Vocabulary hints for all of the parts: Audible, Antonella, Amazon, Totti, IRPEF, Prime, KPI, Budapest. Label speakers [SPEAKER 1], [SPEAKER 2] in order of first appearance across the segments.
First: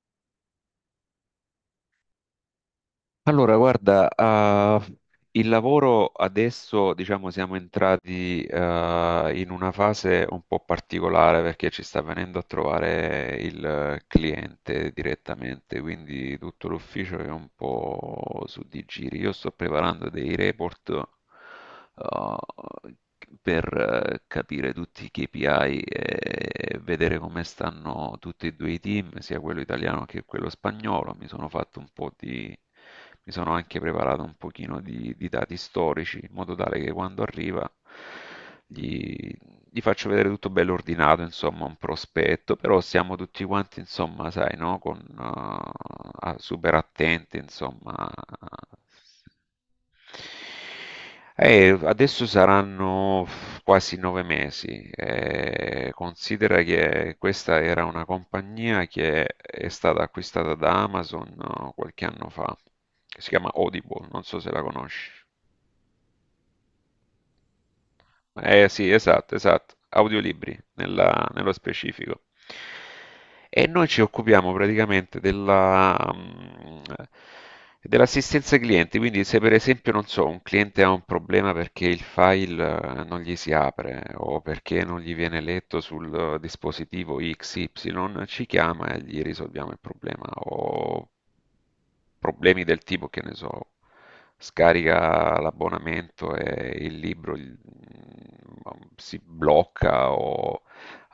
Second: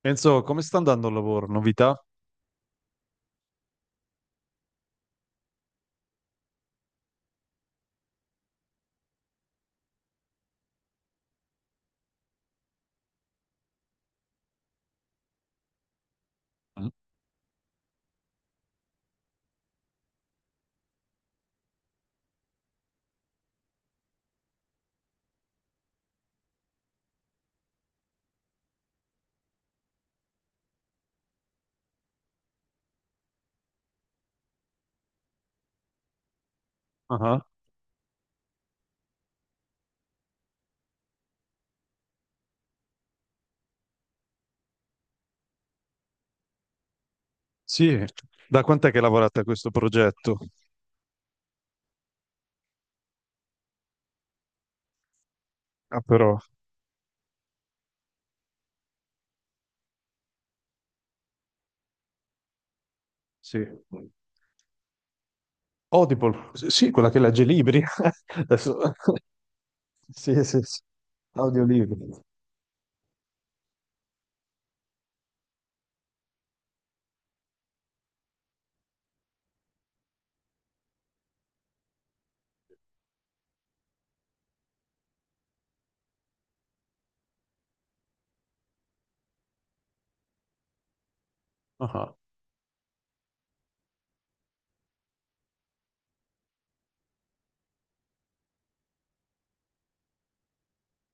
[SPEAKER 1] Enzo, come sta andando il lavoro? Novità?
[SPEAKER 2] Allora, guarda, il lavoro adesso, diciamo, siamo entrati in una fase un po' particolare perché ci sta venendo a trovare il cliente direttamente, quindi tutto
[SPEAKER 1] Mm.
[SPEAKER 2] l'ufficio è un po' su di giri. Io sto preparando dei report eh, per capire tutti i KPI e vedere come stanno tutti e due i team, sia quello italiano che quello spagnolo. Mi sono fatto un po' di... mi sono anche preparato un pochino di dati storici, in modo tale che quando
[SPEAKER 1] Ah,
[SPEAKER 2] arriva gli, gli faccio vedere tutto bello ordinato, insomma, un prospetto, però siamo tutti quanti, insomma, sai, no? Con, super attenti,
[SPEAKER 1] sì,
[SPEAKER 2] insomma,
[SPEAKER 1] da quant'è che lavorate a questo progetto?
[SPEAKER 2] adesso saranno quasi 9 mesi.
[SPEAKER 1] Ah, però,
[SPEAKER 2] Considera che questa era una compagnia che è stata acquistata da Amazon qualche anno fa, che si chiama
[SPEAKER 1] sì.
[SPEAKER 2] Audible, non so se la conosci.
[SPEAKER 1] Audible, sì, quella che legge libri.
[SPEAKER 2] Eh
[SPEAKER 1] Adesso...
[SPEAKER 2] sì, esatto, esatto,
[SPEAKER 1] Sì,
[SPEAKER 2] audiolibri
[SPEAKER 1] sì, sì.
[SPEAKER 2] nello
[SPEAKER 1] Audiolibri.
[SPEAKER 2] specifico. E noi ci occupiamo praticamente della dell'assistenza ai clienti, quindi se per esempio, non so, un cliente ha un problema perché il file non gli si apre o perché non gli viene letto sul dispositivo XY, ci chiama e gli risolviamo il problema o
[SPEAKER 1] Ah,
[SPEAKER 2] problemi del tipo, che ne so, scarica l'abbonamento e il libro si blocca o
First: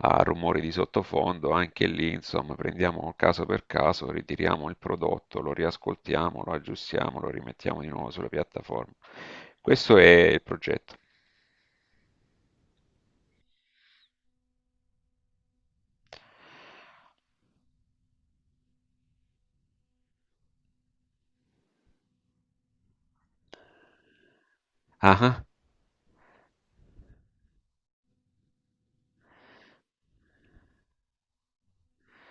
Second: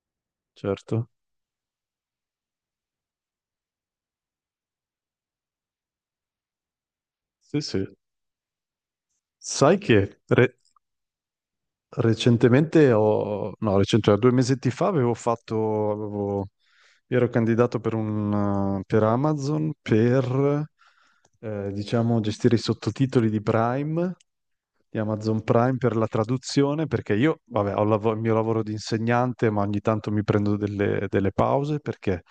[SPEAKER 2] ha rumori di
[SPEAKER 1] certo.
[SPEAKER 2] sottofondo, anche lì, insomma, prendiamo caso per caso, ritiriamo il prodotto, lo riascoltiamo, lo aggiustiamo, lo
[SPEAKER 1] Sì,
[SPEAKER 2] rimettiamo
[SPEAKER 1] sì.
[SPEAKER 2] di nuovo sulla piattaforma.
[SPEAKER 1] Sai
[SPEAKER 2] Questo è
[SPEAKER 1] che
[SPEAKER 2] il
[SPEAKER 1] re-
[SPEAKER 2] progetto.
[SPEAKER 1] Recentemente ho, no, recentemente, due mesetti fa avevo- ero candidato per Amazon per, diciamo, gestire i sottotitoli di Prime di
[SPEAKER 2] Ah,
[SPEAKER 1] Amazon
[SPEAKER 2] ah,
[SPEAKER 1] Prime per la traduzione, perché io, vabbè, ho il mio lavoro di insegnante, ma ogni tanto mi prendo delle pause perché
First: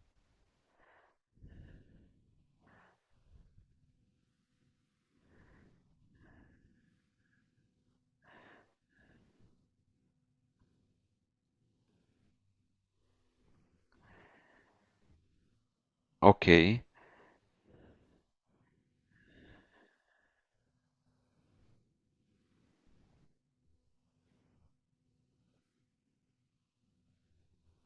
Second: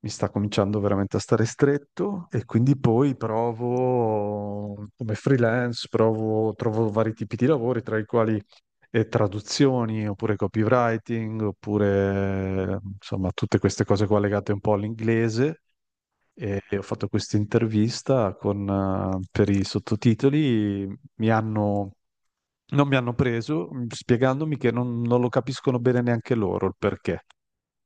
[SPEAKER 1] mi sta cominciando veramente a stare stretto e quindi poi provo come freelance, provo, trovo vari tipi di lavori, tra i quali traduzioni, oppure copywriting, oppure insomma tutte queste cose qua legate un po' all'inglese
[SPEAKER 2] ok.
[SPEAKER 1] e ho fatto questa intervista per i sottotitoli, mi hanno, non mi hanno preso, spiegandomi che non lo capiscono bene neanche loro il perché,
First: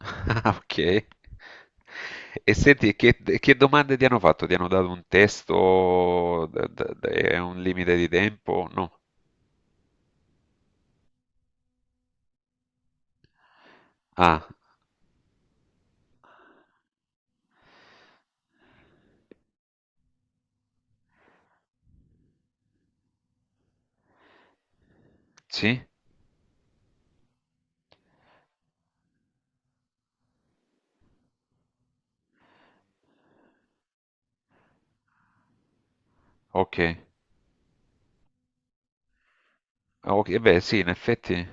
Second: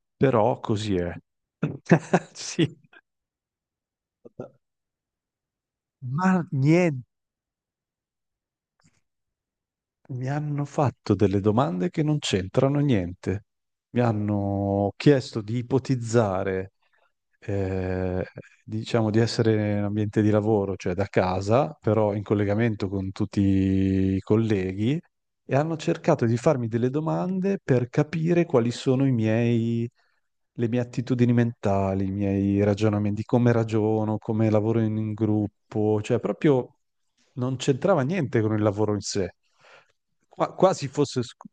[SPEAKER 2] Ah,
[SPEAKER 1] però
[SPEAKER 2] ok.
[SPEAKER 1] così è.
[SPEAKER 2] E
[SPEAKER 1] Sì.
[SPEAKER 2] senti, che domande ti hanno fatto? Ti hanno dato un
[SPEAKER 1] Ma
[SPEAKER 2] testo
[SPEAKER 1] niente,
[SPEAKER 2] e un limite di tempo? No.
[SPEAKER 1] mi hanno fatto delle domande che non c'entrano niente. Mi
[SPEAKER 2] Ah,
[SPEAKER 1] hanno chiesto di ipotizzare. eh, diciamo di essere in ambiente di lavoro, cioè da casa, però in collegamento con tutti i colleghi, e hanno
[SPEAKER 2] sì?
[SPEAKER 1] cercato di farmi delle domande per capire quali sono i miei, le mie attitudini mentali, i miei ragionamenti, come ragiono, come lavoro in gruppo, cioè proprio
[SPEAKER 2] Ok.
[SPEAKER 1] non c'entrava niente con il lavoro in sé.
[SPEAKER 2] Ah, ok,
[SPEAKER 1] Qua-
[SPEAKER 2] beh, sì,
[SPEAKER 1] quasi
[SPEAKER 2] in
[SPEAKER 1] fosse,
[SPEAKER 2] effetti.
[SPEAKER 1] sc-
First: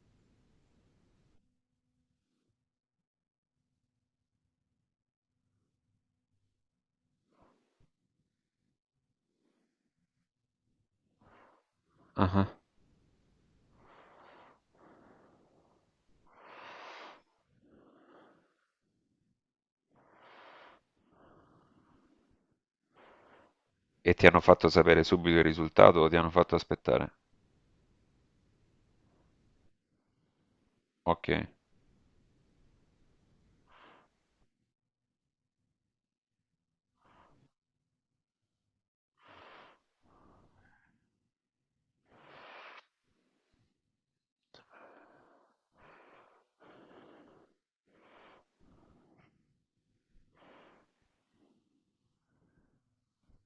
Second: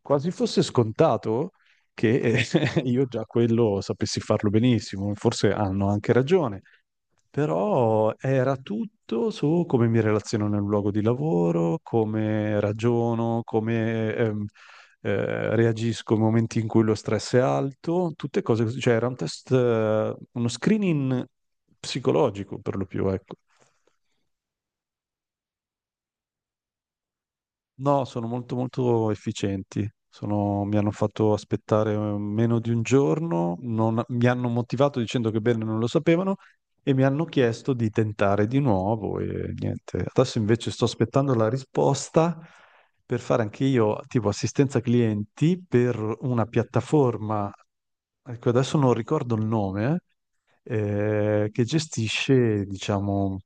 [SPEAKER 1] Quasi fosse scontato, che io già quello sapessi farlo benissimo, forse hanno anche ragione, però era tutto su come mi relaziono nel luogo di lavoro,
[SPEAKER 2] Ah.
[SPEAKER 1] come ragiono, come reagisco nei momenti in cui lo stress è alto, tutte cose così, cioè era un test, uno screening psicologico per lo più, ecco.
[SPEAKER 2] E ti hanno fatto sapere subito il risultato o ti hanno fatto aspettare?
[SPEAKER 1] No, sono molto molto efficienti. Mi hanno
[SPEAKER 2] Ok,
[SPEAKER 1] fatto aspettare meno di un giorno, mi hanno motivato dicendo che bene non lo sapevano e mi hanno chiesto di tentare di nuovo e niente. Adesso invece sto aspettando la risposta per fare anche io tipo assistenza clienti per una piattaforma, ecco adesso non ricordo il nome, che gestisce, diciamo,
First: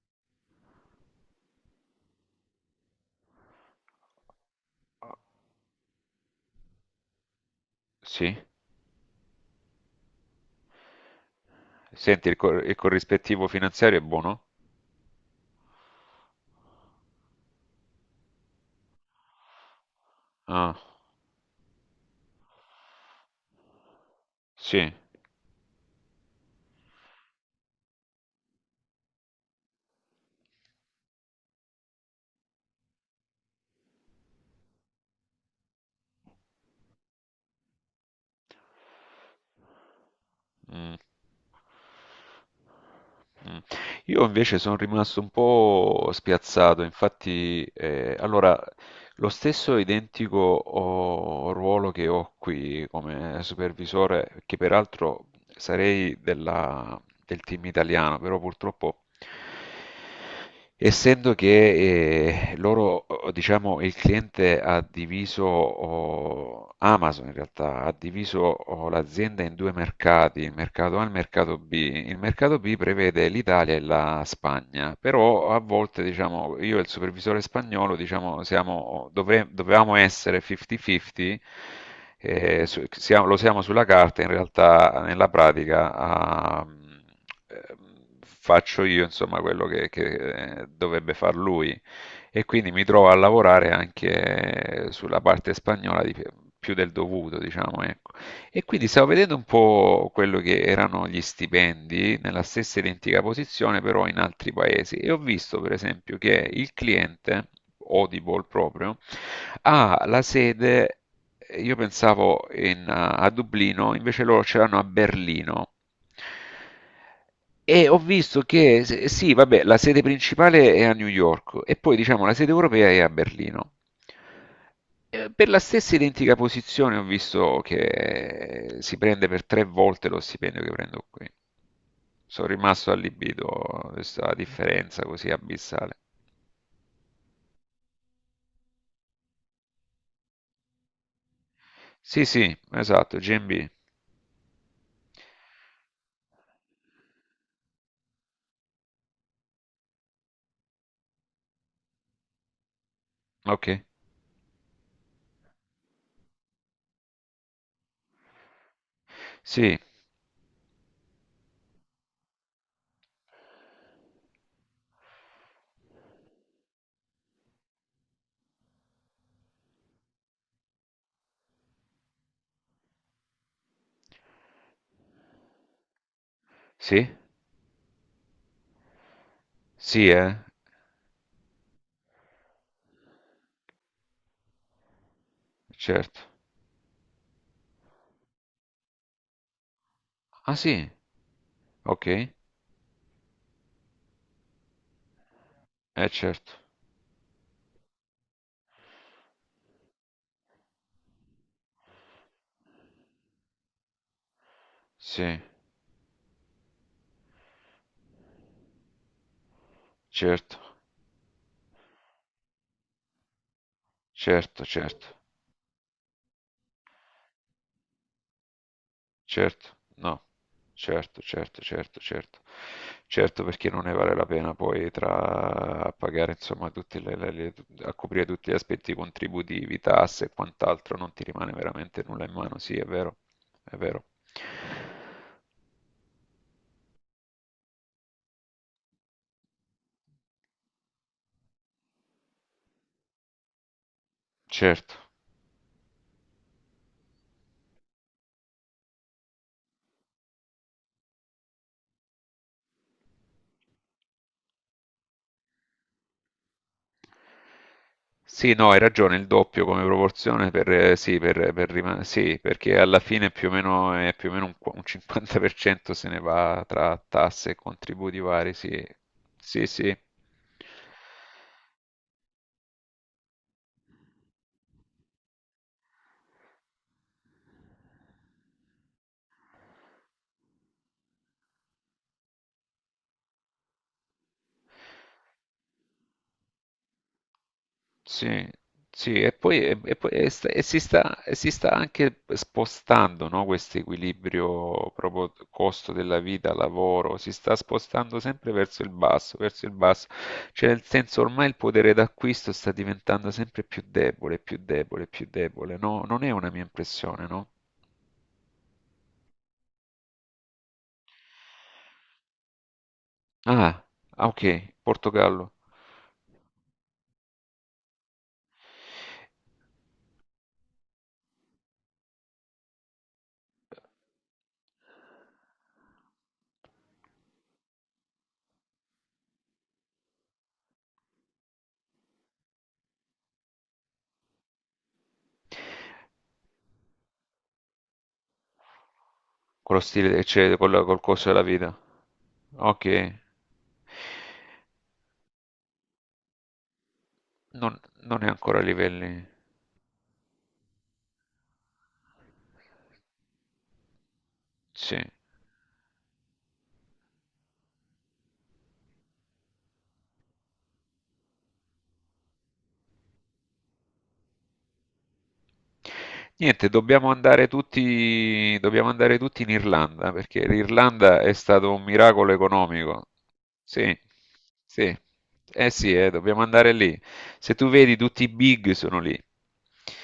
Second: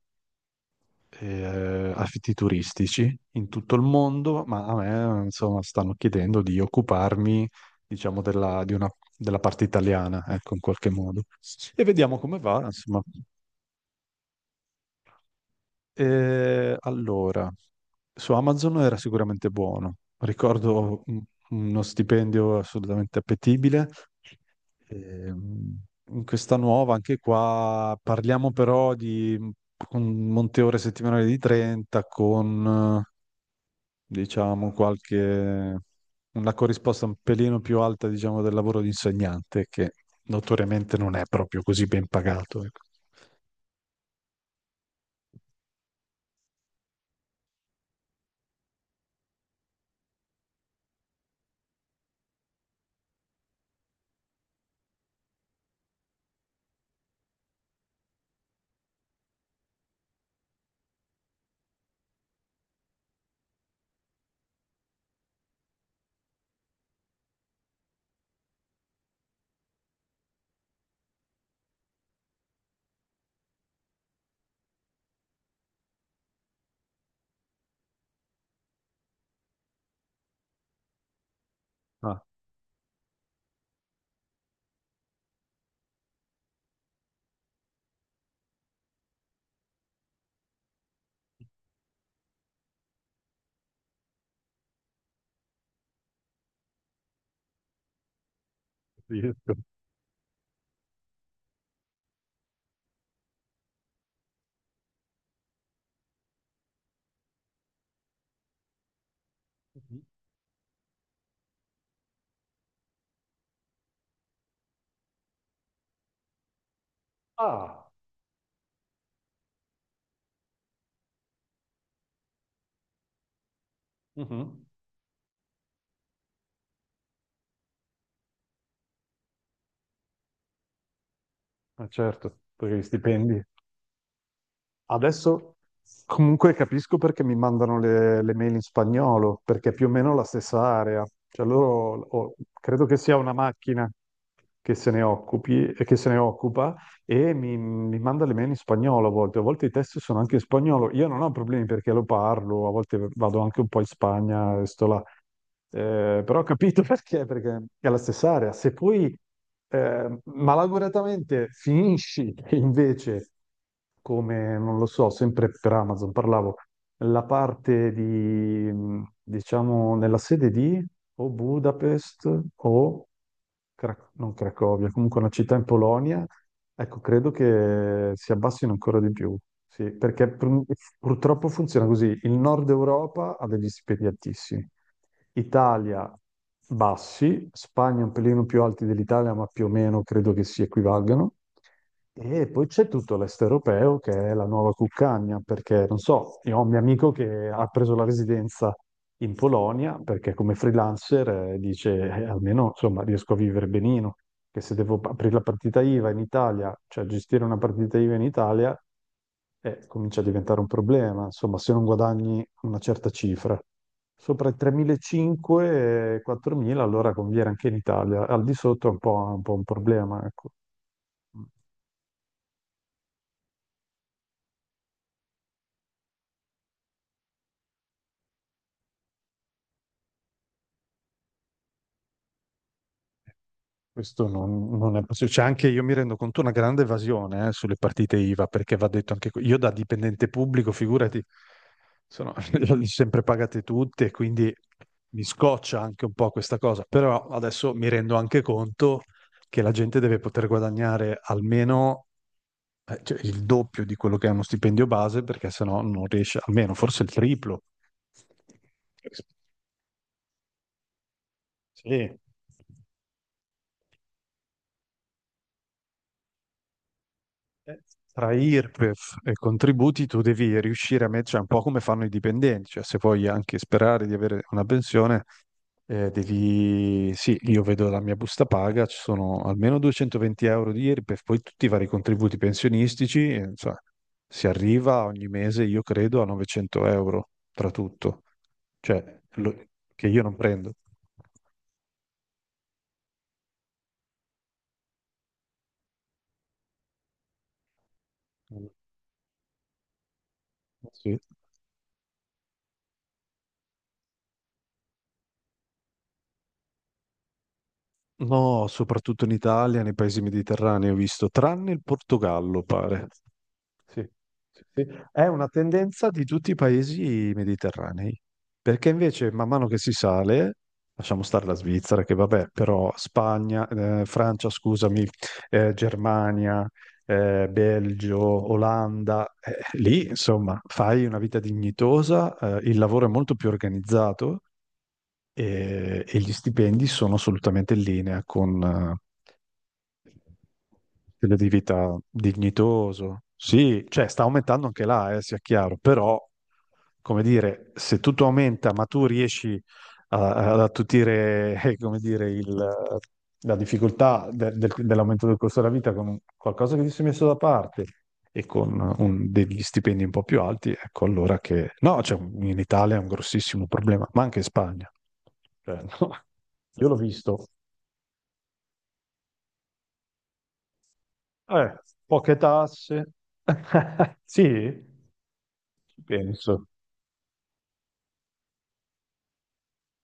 [SPEAKER 1] affitti turistici in tutto il mondo, ma a me, insomma, stanno chiedendo di occuparmi, diciamo,
[SPEAKER 2] sì.
[SPEAKER 1] della parte italiana, ecco, in qualche modo. E vediamo
[SPEAKER 2] Senti,
[SPEAKER 1] come va,
[SPEAKER 2] il
[SPEAKER 1] insomma.
[SPEAKER 2] corrispettivo finanziario è buono?
[SPEAKER 1] Allora, su Amazon era sicuramente buono.
[SPEAKER 2] Ah,
[SPEAKER 1] Ricordo uno stipendio assolutamente appetibile.
[SPEAKER 2] sì.
[SPEAKER 1] Ehm, In questa nuova, anche qua, parliamo però di un monte ore settimanale di 30 con, diciamo, qualche, una corrisposta un pelino più alta, diciamo, del lavoro di insegnante, che
[SPEAKER 2] Mm,
[SPEAKER 1] notoriamente non è proprio così ben pagato. Ecco.
[SPEAKER 2] mm. Io invece sono rimasto un po' spiazzato, infatti, allora, lo stesso identico ruolo che ho qui come supervisore, che peraltro sarei della- del team italiano, però purtroppo essendo che loro, diciamo, il cliente ha diviso, Amazon in realtà, ha diviso l'azienda in due mercati, il mercato A e il mercato B. Il mercato B prevede l'Italia e la Spagna, però a volte, diciamo, io e il supervisore spagnolo, diciamo, siamo, dovevamo essere 50-50,
[SPEAKER 1] Ah,
[SPEAKER 2] lo siamo sulla carta, in realtà nella pratica faccio io insomma quello che dovrebbe far lui e quindi mi trovo a lavorare anche sulla parte spagnola più del dovuto, diciamo, ecco. E quindi stavo vedendo un
[SPEAKER 1] capisco.
[SPEAKER 2] po' quello che erano gli stipendi nella stessa identica posizione, però in altri paesi, e ho visto per esempio che il cliente, Audible proprio, ha la sede, io pensavo a Dublino, invece loro ce l'hanno a Berlino. E
[SPEAKER 1] Ah,
[SPEAKER 2] ho visto che, sì, vabbè, la sede principale è a New York e poi diciamo la sede europea è a Berlino.
[SPEAKER 1] mhm.
[SPEAKER 2] Per la stessa identica posizione ho visto che si prende per tre volte lo stipendio che prendo qui.
[SPEAKER 1] Ma certo,
[SPEAKER 2] Sono
[SPEAKER 1] perché gli
[SPEAKER 2] rimasto
[SPEAKER 1] stipendi.
[SPEAKER 2] allibito a questa differenza così
[SPEAKER 1] Adesso
[SPEAKER 2] abissale.
[SPEAKER 1] comunque capisco perché mi mandano le mail in spagnolo, perché è più o meno la stessa area. Cioè loro,
[SPEAKER 2] Sì, sì,
[SPEAKER 1] credo che sia
[SPEAKER 2] esatto,
[SPEAKER 1] una
[SPEAKER 2] GMB.
[SPEAKER 1] macchina che se ne occupi, e che se ne occupa e mi manda le mail in spagnolo a volte. A volte i testi sono anche in spagnolo. Io non ho problemi perché lo parlo, a volte vado anche un
[SPEAKER 2] Ok.
[SPEAKER 1] po' in Spagna e sto là. Però ho capito perché è la stessa area. Se poi
[SPEAKER 2] Sì,
[SPEAKER 1] malauguratamente finisci invece come, non lo so, sempre per Amazon parlavo, la parte di, diciamo, nella sede di o Budapest o non Cracovia, comunque una città in Polonia, ecco,
[SPEAKER 2] sì,
[SPEAKER 1] credo che si abbassino ancora di più. Sì,
[SPEAKER 2] sì,
[SPEAKER 1] perché purtroppo funziona così. Il nord Europa ha degli stipendi altissimi. Italia
[SPEAKER 2] certo.
[SPEAKER 1] bassi, Spagna un pelino più alti dell'Italia, ma più o meno credo che
[SPEAKER 2] Ah
[SPEAKER 1] si
[SPEAKER 2] sì,
[SPEAKER 1] equivalgano.
[SPEAKER 2] ok,
[SPEAKER 1] E poi c'è tutto l'est europeo che è la nuova cuccagna, perché non
[SPEAKER 2] eh
[SPEAKER 1] so,
[SPEAKER 2] certo,
[SPEAKER 1] io ho un mio amico che ha preso la residenza in Polonia perché come freelancer dice almeno insomma riesco a vivere benino, che se devo aprire la
[SPEAKER 2] sì,
[SPEAKER 1] partita IVA in Italia, cioè gestire una partita IVA in Italia, comincia a diventare
[SPEAKER 2] certo,
[SPEAKER 1] un problema, insomma se non guadagni una certa cifra. Sopra i
[SPEAKER 2] certo, certo.
[SPEAKER 1] 3.500 e 4.000 allora conviene anche in Italia, al di sotto è un po', un po' un
[SPEAKER 2] Certo,
[SPEAKER 1] problema,
[SPEAKER 2] no,
[SPEAKER 1] ecco.
[SPEAKER 2] certo, certo, certo, certo. Certo, perché non ne vale la pena poi tra a pagare, insomma, tutte le- a coprire tutti gli aspetti contributivi, tasse e quant'altro, non ti rimane veramente nulla in mano, sì, è vero,
[SPEAKER 1] Questo non è possibile. C'è anche, io mi rendo conto, una grande evasione, sulle partite IVA, perché va detto anche io da dipendente pubblico, figurati, sono, le ho sempre pagate tutte, quindi
[SPEAKER 2] certo.
[SPEAKER 1] mi scoccia anche un po' questa cosa. Però adesso mi rendo anche conto che la gente deve poter guadagnare almeno, cioè, il doppio di quello che è uno stipendio base, perché sennò non riesce, almeno forse il triplo.
[SPEAKER 2] Sì, no, hai ragione, il doppio come proporzione per, sì, per rima-
[SPEAKER 1] Sì.
[SPEAKER 2] sì, perché alla fine più o meno, è più o meno un 50% se ne va tra tasse e
[SPEAKER 1] Eh,
[SPEAKER 2] contributi
[SPEAKER 1] tra
[SPEAKER 2] vari, sì,
[SPEAKER 1] IRPEF e
[SPEAKER 2] sì, sì.
[SPEAKER 1] contributi tu devi riuscire a mettere, un po' come fanno i dipendenti, cioè se vuoi anche sperare di avere una pensione, devi, sì, io vedo la mia busta paga, ci sono almeno 220 euro di IRPEF, poi tutti i vari contributi pensionistici, cioè, si arriva ogni mese, io credo, a 900 euro tra tutto,
[SPEAKER 2] Sì,
[SPEAKER 1] cioè
[SPEAKER 2] sì, e
[SPEAKER 1] lo-
[SPEAKER 2] poi, e- e
[SPEAKER 1] che
[SPEAKER 2] poi-
[SPEAKER 1] io
[SPEAKER 2] e
[SPEAKER 1] non
[SPEAKER 2] sta- e
[SPEAKER 1] prendo.
[SPEAKER 2] si sta, e si sta anche spostando, no, questo equilibrio proprio costo della vita, lavoro, si sta spostando sempre verso il basso, cioè nel
[SPEAKER 1] Sì.
[SPEAKER 2] senso ormai il potere d'acquisto sta diventando sempre più debole, più debole, più debole, no? Non è una mia impressione, no?
[SPEAKER 1] No, soprattutto in Italia, nei paesi mediterranei ho visto, tranne il Portogallo, pare.
[SPEAKER 2] Ah,
[SPEAKER 1] Sì,
[SPEAKER 2] ah, ok,
[SPEAKER 1] sì, sì. È una
[SPEAKER 2] Portogallo,
[SPEAKER 1] tendenza di tutti i paesi mediterranei, perché invece man mano che si sale, lasciamo stare la Svizzera, che vabbè, però Spagna, Francia, scusami, Germania, Belgio, Olanda, lì insomma fai una vita dignitosa, il lavoro è molto più organizzato e gli stipendi sono assolutamente in linea con
[SPEAKER 2] con lo stile, cioè col costo
[SPEAKER 1] quello
[SPEAKER 2] della
[SPEAKER 1] di
[SPEAKER 2] vita,
[SPEAKER 1] vita
[SPEAKER 2] ok,
[SPEAKER 1] dignitoso. Sì, cioè sta aumentando anche là, sia chiaro, però, come dire, se tutto
[SPEAKER 2] non è ancora a
[SPEAKER 1] aumenta, ma tu
[SPEAKER 2] livelli,
[SPEAKER 1] riesci ad attutire, come dire, la difficoltà
[SPEAKER 2] sì.
[SPEAKER 1] dell'aumento del costo della vita con qualcosa che ti sei messo da parte e con degli stipendi un po' più alti, ecco allora che... No, cioè, in Italia è un grossissimo problema, ma anche in Spagna. Cioè, no.
[SPEAKER 2] Niente,
[SPEAKER 1] Io l'ho visto.
[SPEAKER 2] dobbiamo andare tutti in Irlanda, perché l'Irlanda è
[SPEAKER 1] Eh,
[SPEAKER 2] stato un miracolo
[SPEAKER 1] poche tasse.
[SPEAKER 2] economico. Sì,
[SPEAKER 1] Sì,
[SPEAKER 2] sì. Eh sì,
[SPEAKER 1] ci
[SPEAKER 2] dobbiamo
[SPEAKER 1] penso.
[SPEAKER 2] andare lì. Se tu vedi, tutti i big sono lì.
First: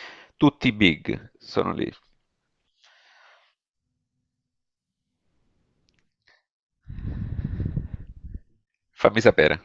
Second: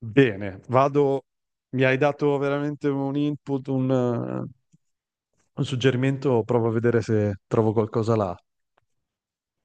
[SPEAKER 1] Bene,
[SPEAKER 2] Tutti i
[SPEAKER 1] vado.
[SPEAKER 2] big sono
[SPEAKER 1] Mi
[SPEAKER 2] lì.
[SPEAKER 1] hai dato veramente un input, un suggerimento. Provo a vedere se trovo qualcosa là.
[SPEAKER 2] Fammi sapere.